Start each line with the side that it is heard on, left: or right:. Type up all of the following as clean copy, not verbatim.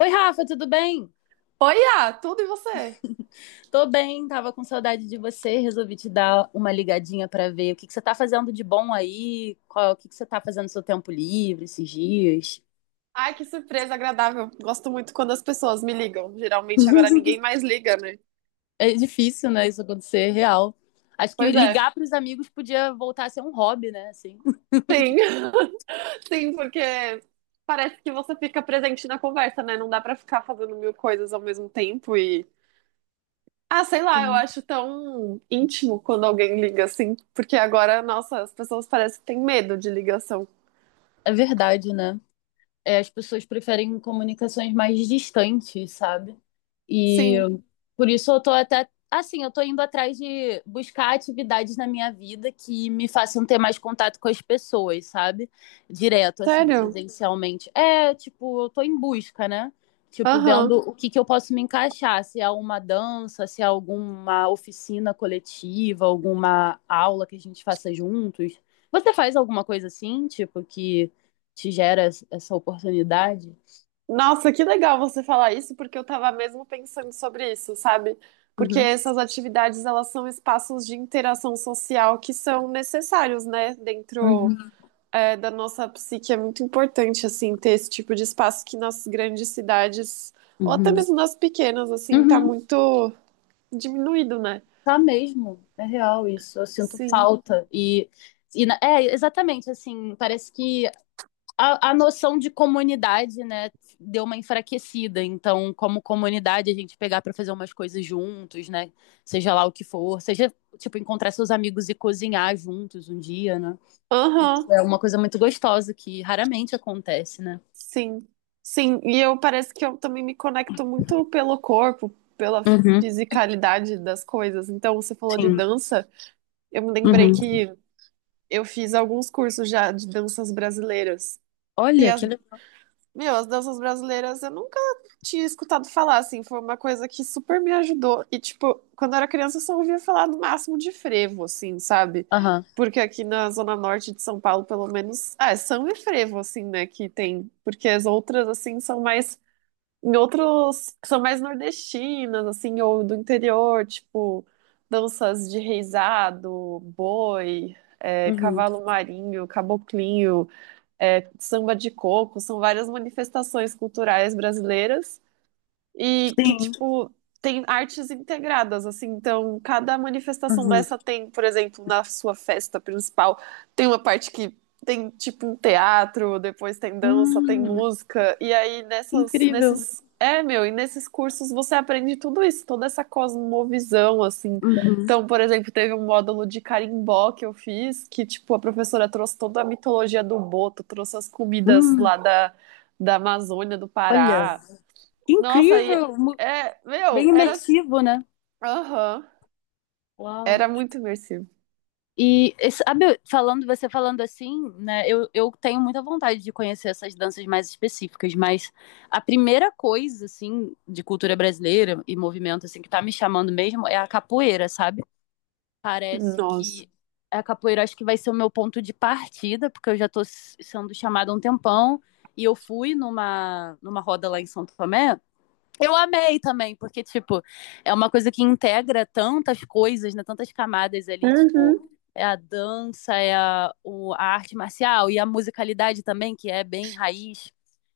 left: Oi, Rafa, tudo bem?
right: Oi, tudo e você?
left: Tô bem, tava com saudade de você, resolvi te dar uma ligadinha pra ver o que que você tá fazendo de bom aí, qual, o que que você tá fazendo no seu tempo livre esses dias.
right: Ai, que surpresa agradável. Gosto muito quando as pessoas me ligam. Geralmente agora ninguém mais liga, né?
left: É difícil, né, isso acontecer, real. Acho que
right: Pois é.
left: ligar pros amigos podia voltar a ser um hobby, né, assim.
right: Sim, sim, porque parece que você fica presente na conversa, né? Não dá pra ficar fazendo mil coisas ao mesmo tempo e... Ah, sei lá, eu
left: Sim.
right: acho tão íntimo quando alguém liga assim, porque agora, nossa, as pessoas parecem que têm medo de ligação.
left: É verdade, né? As pessoas preferem comunicações mais distantes, sabe? E
right: Sim,
left: por isso eu tô até, assim, eu tô indo atrás de buscar atividades na minha vida que me façam ter mais contato com as pessoas, sabe? Direto, assim,
right: sério?
left: presencialmente. É, tipo, eu tô em busca, né? Tipo,
right: Aham.
left: vendo o que que eu posso me encaixar, se é uma dança, se é alguma oficina coletiva, alguma aula que a gente faça juntos. Você faz alguma coisa assim, tipo, que te gera essa oportunidade.
right: Nossa, que legal você falar isso, porque eu tava mesmo pensando sobre isso, sabe? Porque
left: Uhum.
right: essas atividades, elas são espaços de interação social que são necessários, né? Dentro,
left: Uhum.
right: é, da nossa psique, é muito importante, assim, ter esse tipo de espaço que nas grandes cidades, ou até
left: Uhum.
right: mesmo nas pequenas, assim, tá
left: Uhum.
right: muito diminuído, né?
left: Tá mesmo, é real isso. Eu sinto
right: Sim.
left: falta. E, exatamente, assim, parece que a noção de comunidade, né, deu uma enfraquecida. Então, como comunidade, a gente pegar para fazer umas coisas juntos, né, seja lá o que for, seja, tipo, encontrar seus amigos e cozinhar juntos um dia, né,
right: Aham.
left: é uma coisa muito gostosa que raramente acontece, né?
right: Sim, sim, e eu parece que eu também me conecto muito pelo corpo, pela
left: Uhum.
right: fisicalidade das coisas. Então, você falou de
left: Sim.
right: dança, eu me lembrei
left: Uhum.
right: que eu fiz alguns cursos já de danças brasileiras. E
left: Olha,
right: as,
left: que legal.
right: meu, as danças brasileiras eu nunca tinha escutado falar, assim, foi uma coisa que super me ajudou. E, tipo, quando eu era criança eu só ouvia falar no máximo de frevo, assim, sabe? Porque aqui na zona norte de São Paulo, pelo menos, ah, é samba e frevo, assim, né, que tem. Porque as outras, assim, são mais em outros que são mais nordestinas, assim, ou do interior, tipo danças de reisado, boi, é,
left: Uhum.
right: cavalo marinho, caboclinho, é, samba de coco, são várias manifestações culturais brasileiras e que,
left: Sim.
right: tipo, tem artes integradas, assim. Então, cada manifestação
left: Uhum.
right: dessa tem, por exemplo, na sua festa principal, tem uma parte que tem, tipo, um teatro, depois tem dança, tem
left: Hum,
right: música. E aí, nessas,
left: incrível.
right: nesses. É, meu, e nesses cursos você aprende tudo isso, toda essa cosmovisão, assim.
left: Uhum.
right: Então, por exemplo, teve um módulo de carimbó que eu fiz, que, tipo, a professora trouxe toda a mitologia do boto, trouxe as comidas
left: Hum,
right: lá da, da Amazônia, do
left: olha,
right: Pará.
left: que
right: Nossa, aí
left: incrível,
right: é, meu,
left: bem
right: era,
left: imersivo, né?
right: aham,
left: Uau.
right: era muito imersivo.
left: E sabe, falando, você falando assim, né? Eu tenho muita vontade de conhecer essas danças mais específicas, mas a primeira coisa, assim, de cultura brasileira e movimento, assim, que tá me chamando mesmo é a capoeira, sabe? Parece
right: Nossa.
left: que a capoeira acho que vai ser o meu ponto de partida, porque eu já tô sendo chamada há um tempão. E eu fui numa roda lá em São Tomé, eu amei também, porque, tipo, é uma coisa que integra tantas coisas, né? Tantas camadas ali, tipo,
right: Uhum,
left: é a dança, a arte marcial e a musicalidade também, que é bem raiz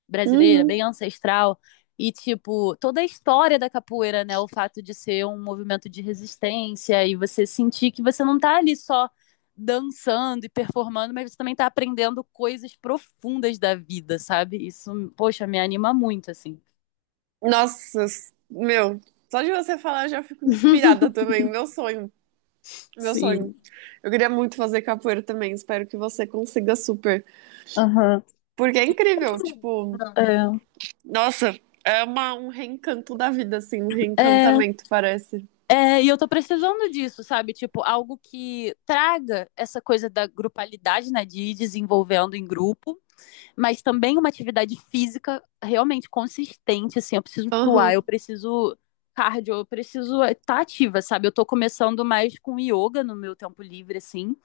left: brasileira,
right: uhum.
left: bem ancestral. E, tipo, toda a história da capoeira, né? O fato de ser um movimento de resistência e você sentir que você não tá ali só dançando e performando, mas você também tá aprendendo coisas profundas da vida, sabe? Isso, poxa, me anima muito, assim.
right: Nossa, s- meu, só de você falar eu já fico inspirada também. Meu sonho, meu sonho.
left: Sim.
right: Eu queria muito fazer capoeira também. Espero que você consiga super.
left: Aham.
right: Porque é incrível, tipo, nossa, é uma, um reencanto da vida, assim, um
left: É, é,
right: reencantamento, parece.
left: é, e eu tô precisando disso, sabe? Tipo, algo que traga essa coisa da grupalidade, né? De ir desenvolvendo em grupo, mas também uma atividade física realmente consistente, assim. Eu preciso fluar,
right: Aham,
left: eu preciso cardio, eu preciso estar ativa, sabe? Eu tô começando mais com yoga no meu tempo livre, assim.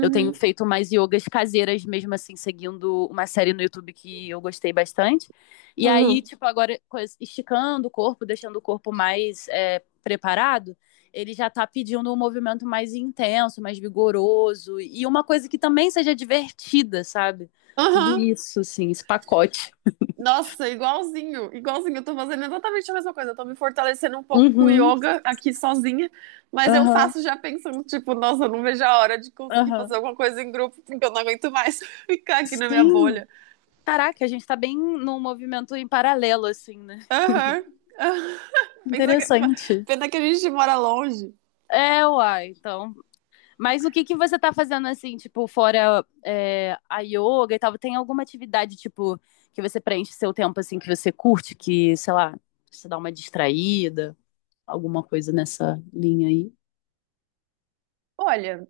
left: Eu tenho feito mais yogas caseiras, mesmo assim, seguindo uma série no YouTube que eu gostei bastante. E
right: aham,
left: aí, tipo, agora esticando o corpo, deixando o corpo mais preparado, ele já tá pedindo um movimento mais intenso, mais vigoroso. E uma coisa que também seja divertida, sabe? Tudo
right: aham.
left: isso, assim, esse pacote.
right: Nossa, igualzinho, igualzinho. Eu tô fazendo exatamente a mesma coisa. Eu tô me fortalecendo um pouco com o
left: Uhum,
right: yoga aqui sozinha, mas eu
left: aham,
right: faço já pensando, tipo, nossa, eu não vejo a hora de conseguir fazer
left: aham.
right: alguma coisa em grupo, porque eu não aguento mais ficar aqui na minha
left: Sim.
right: bolha.
left: Caraca, a gente tá bem num movimento em paralelo, assim, né?
right: Aham. Pensa que...
left: Interessante.
right: Pena que a gente mora longe.
left: É, uai, então. Mas o que que você tá fazendo assim, tipo, fora a yoga e tal? Tem alguma atividade, tipo, que você preenche seu tempo assim, que você curte, que, sei lá, você dá uma distraída, alguma coisa nessa linha aí?
right: Olha.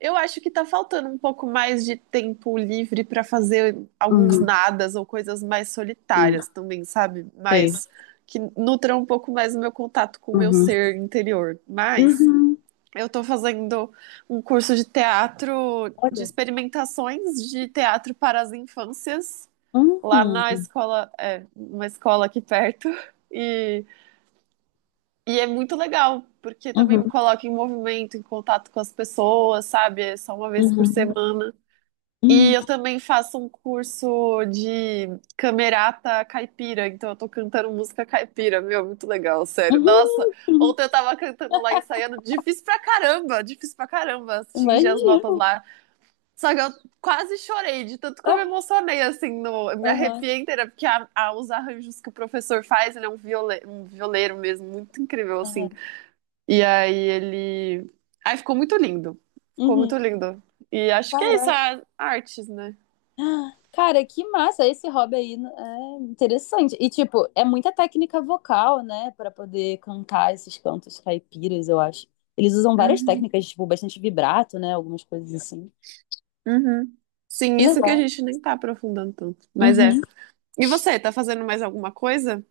right: Eu acho que tá faltando um pouco mais de tempo livre para fazer alguns
left: Uhum,
right: nadas ou coisas mais
left: sim,
right: solitárias também, sabe?
left: sei.
right: Mas que nutram um pouco mais o meu contato com o meu
left: Uhum.
right: ser interior. Mas
left: Uhum.
right: eu tô fazendo um curso de teatro, de
left: Olha.
right: experimentações de teatro para as infâncias, lá na
left: Uhum.
right: escola, é, uma escola aqui perto. E é muito legal, porque também me
left: Uhum.
right: coloca em movimento, em contato com as pessoas, sabe? É só uma vez por
left: Uhum.
right: semana. E eu
left: Uhum.
right: também faço um curso de camerata caipira, então eu tô cantando música caipira, meu, muito legal, sério. Nossa,
left: Uhum.
right: ontem eu tava cantando lá, ensaiando, difícil pra caramba atingir as notas
left: Imagino.
right: lá. Só que eu quase chorei, de tanto que eu me
left: Ah,
right: emocionei, assim, no, eu me
left: aham.
right: arrepiei inteira, porque a- os arranjos que o professor faz, ele é um, viole, um violeiro mesmo, muito incrível,
left: Aham.
right: assim. E aí ele. Aí ficou muito lindo. Ficou muito
left: Uhum.
right: lindo. E acho que é isso,
left: Caraca.
right: a artes, né?
left: Cara, que massa! Esse hobby aí é interessante. E, tipo, é muita técnica vocal, né? Pra poder cantar esses cantos caipiras, eu acho. Eles usam várias
right: Uhum,
left: técnicas, tipo, bastante vibrato, né? Algumas coisas assim.
right: uhum. Sim,
left: Que
right: isso que a
left: legal.
right: gente nem tá aprofundando tanto. Mas é.
left: Uhum.
right: E você, tá fazendo mais alguma coisa?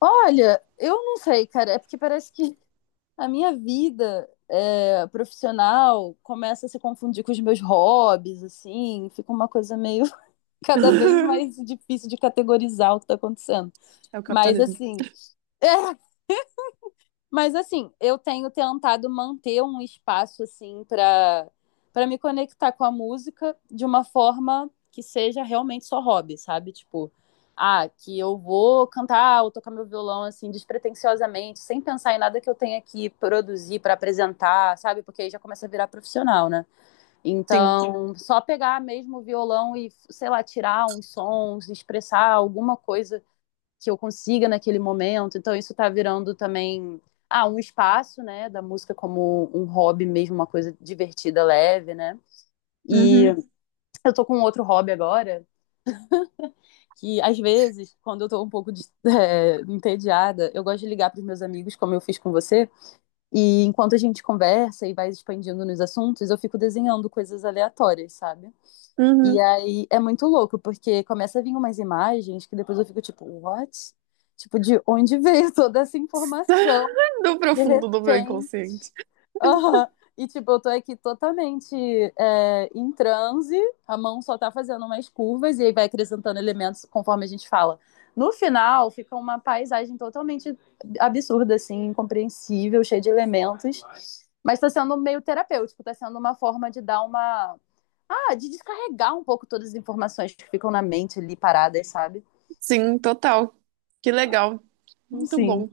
left: Olha, eu não sei, cara. É porque parece que a minha vida profissional começa a se confundir com os meus hobbies, assim. Fica uma coisa meio cada vez mais difícil de categorizar o que tá acontecendo.
right: É o
left: Mas,
right: capitalismo.
left: assim. É. Mas assim, eu tenho tentado manter um espaço assim para me conectar com a música de uma forma que seja realmente só hobby, sabe? Tipo, ah, que eu vou cantar ou tocar meu violão assim despretensiosamente, sem pensar em nada que eu tenha que produzir para apresentar, sabe? Porque aí já começa a virar profissional, né?
right: Sim.
left: Então, só pegar mesmo o violão e, sei lá, tirar uns sons, expressar alguma coisa que eu consiga naquele momento. Então isso está virando também ah, um espaço, né, da música como um hobby mesmo, uma coisa divertida, leve, né? E
right: Uhum,
left: eu tô com outro hobby agora, que às vezes, quando eu tô um pouco de, entediada, eu gosto de ligar para os meus amigos, como eu fiz com você, e enquanto a gente conversa e vai expandindo nos assuntos, eu fico desenhando coisas aleatórias, sabe? E
right: uhum.
left: aí é muito louco, porque começa a vir umas imagens que depois eu fico tipo, what? Tipo, de onde veio toda essa informação?
right: Do
left: De
right: profundo do meu
left: repente.
right: inconsciente.
left: Aham. E tipo, eu tô aqui totalmente em transe, a mão só tá fazendo umas curvas e aí vai acrescentando elementos conforme a gente fala. No final, fica uma paisagem totalmente absurda, assim, incompreensível, cheia de elementos. Mas tá sendo meio terapêutico, tá sendo uma forma de dar uma. Ah, de descarregar um pouco todas as informações que ficam na mente ali paradas, sabe?
right: Sim, total. Que legal. Muito
left: Sim.
right: bom.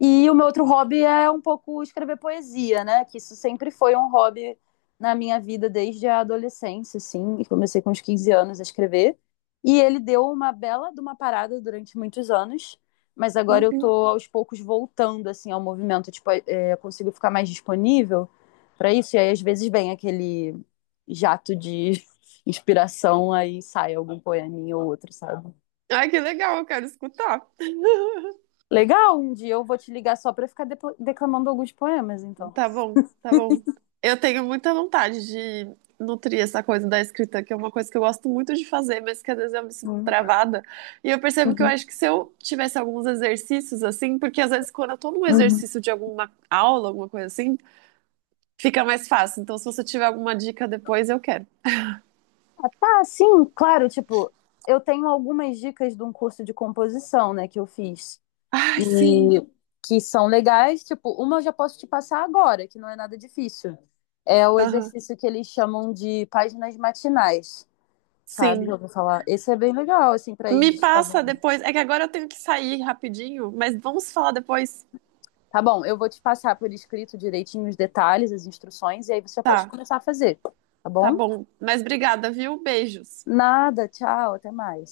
left: E o meu outro hobby é um pouco escrever poesia, né? Que isso sempre foi um hobby na minha vida desde a adolescência, assim. E comecei com uns 15 anos a escrever. E ele deu uma bela de uma parada durante muitos anos. Mas agora eu tô
right: Uhum.
left: aos poucos voltando, assim, ao movimento. Tipo, eu consigo ficar mais disponível para isso. E aí, às vezes, vem aquele jato de inspiração, aí sai algum poeminha ou outro, sabe?
right: Ai, que legal, eu quero escutar.
left: Legal, um dia eu vou te ligar só para ficar declamando alguns poemas, então.
right: Tá bom, tá bom. Eu tenho muita vontade de nutrir essa coisa da escrita, que é uma coisa que eu gosto muito de fazer, mas que às vezes eu me sinto
left: Uhum,
right: travada. E eu percebo que eu
left: uhum.
right: acho que se eu tivesse alguns exercícios assim, porque às vezes quando eu tô num
left: Uhum.
right: exercício de alguma aula, alguma coisa assim, fica mais fácil. Então, se você tiver alguma dica depois, eu quero.
left: Ah, tá, sim, claro, tipo, eu tenho algumas dicas de um curso de composição, né, que eu fiz.
right: Ai, sim.
left: E que são legais, tipo, uma eu já posso te passar agora, que não é nada difícil. É o
right: Aham.
left: exercício que eles chamam de páginas matinais, sabe? Já
right: Sim.
left: ouviu falar? Esse é bem legal, assim, para ir
right: Me
left: destravar.
right: passa depois. É que agora eu tenho que sair rapidinho, mas vamos falar depois.
left: Tá bom, eu vou te passar por escrito direitinho os detalhes, as instruções, e aí você já pode
right: Tá,
left: começar a fazer, tá
right: tá
left: bom?
right: bom. Mas obrigada, viu? Beijos.
left: Nada, tchau, até mais.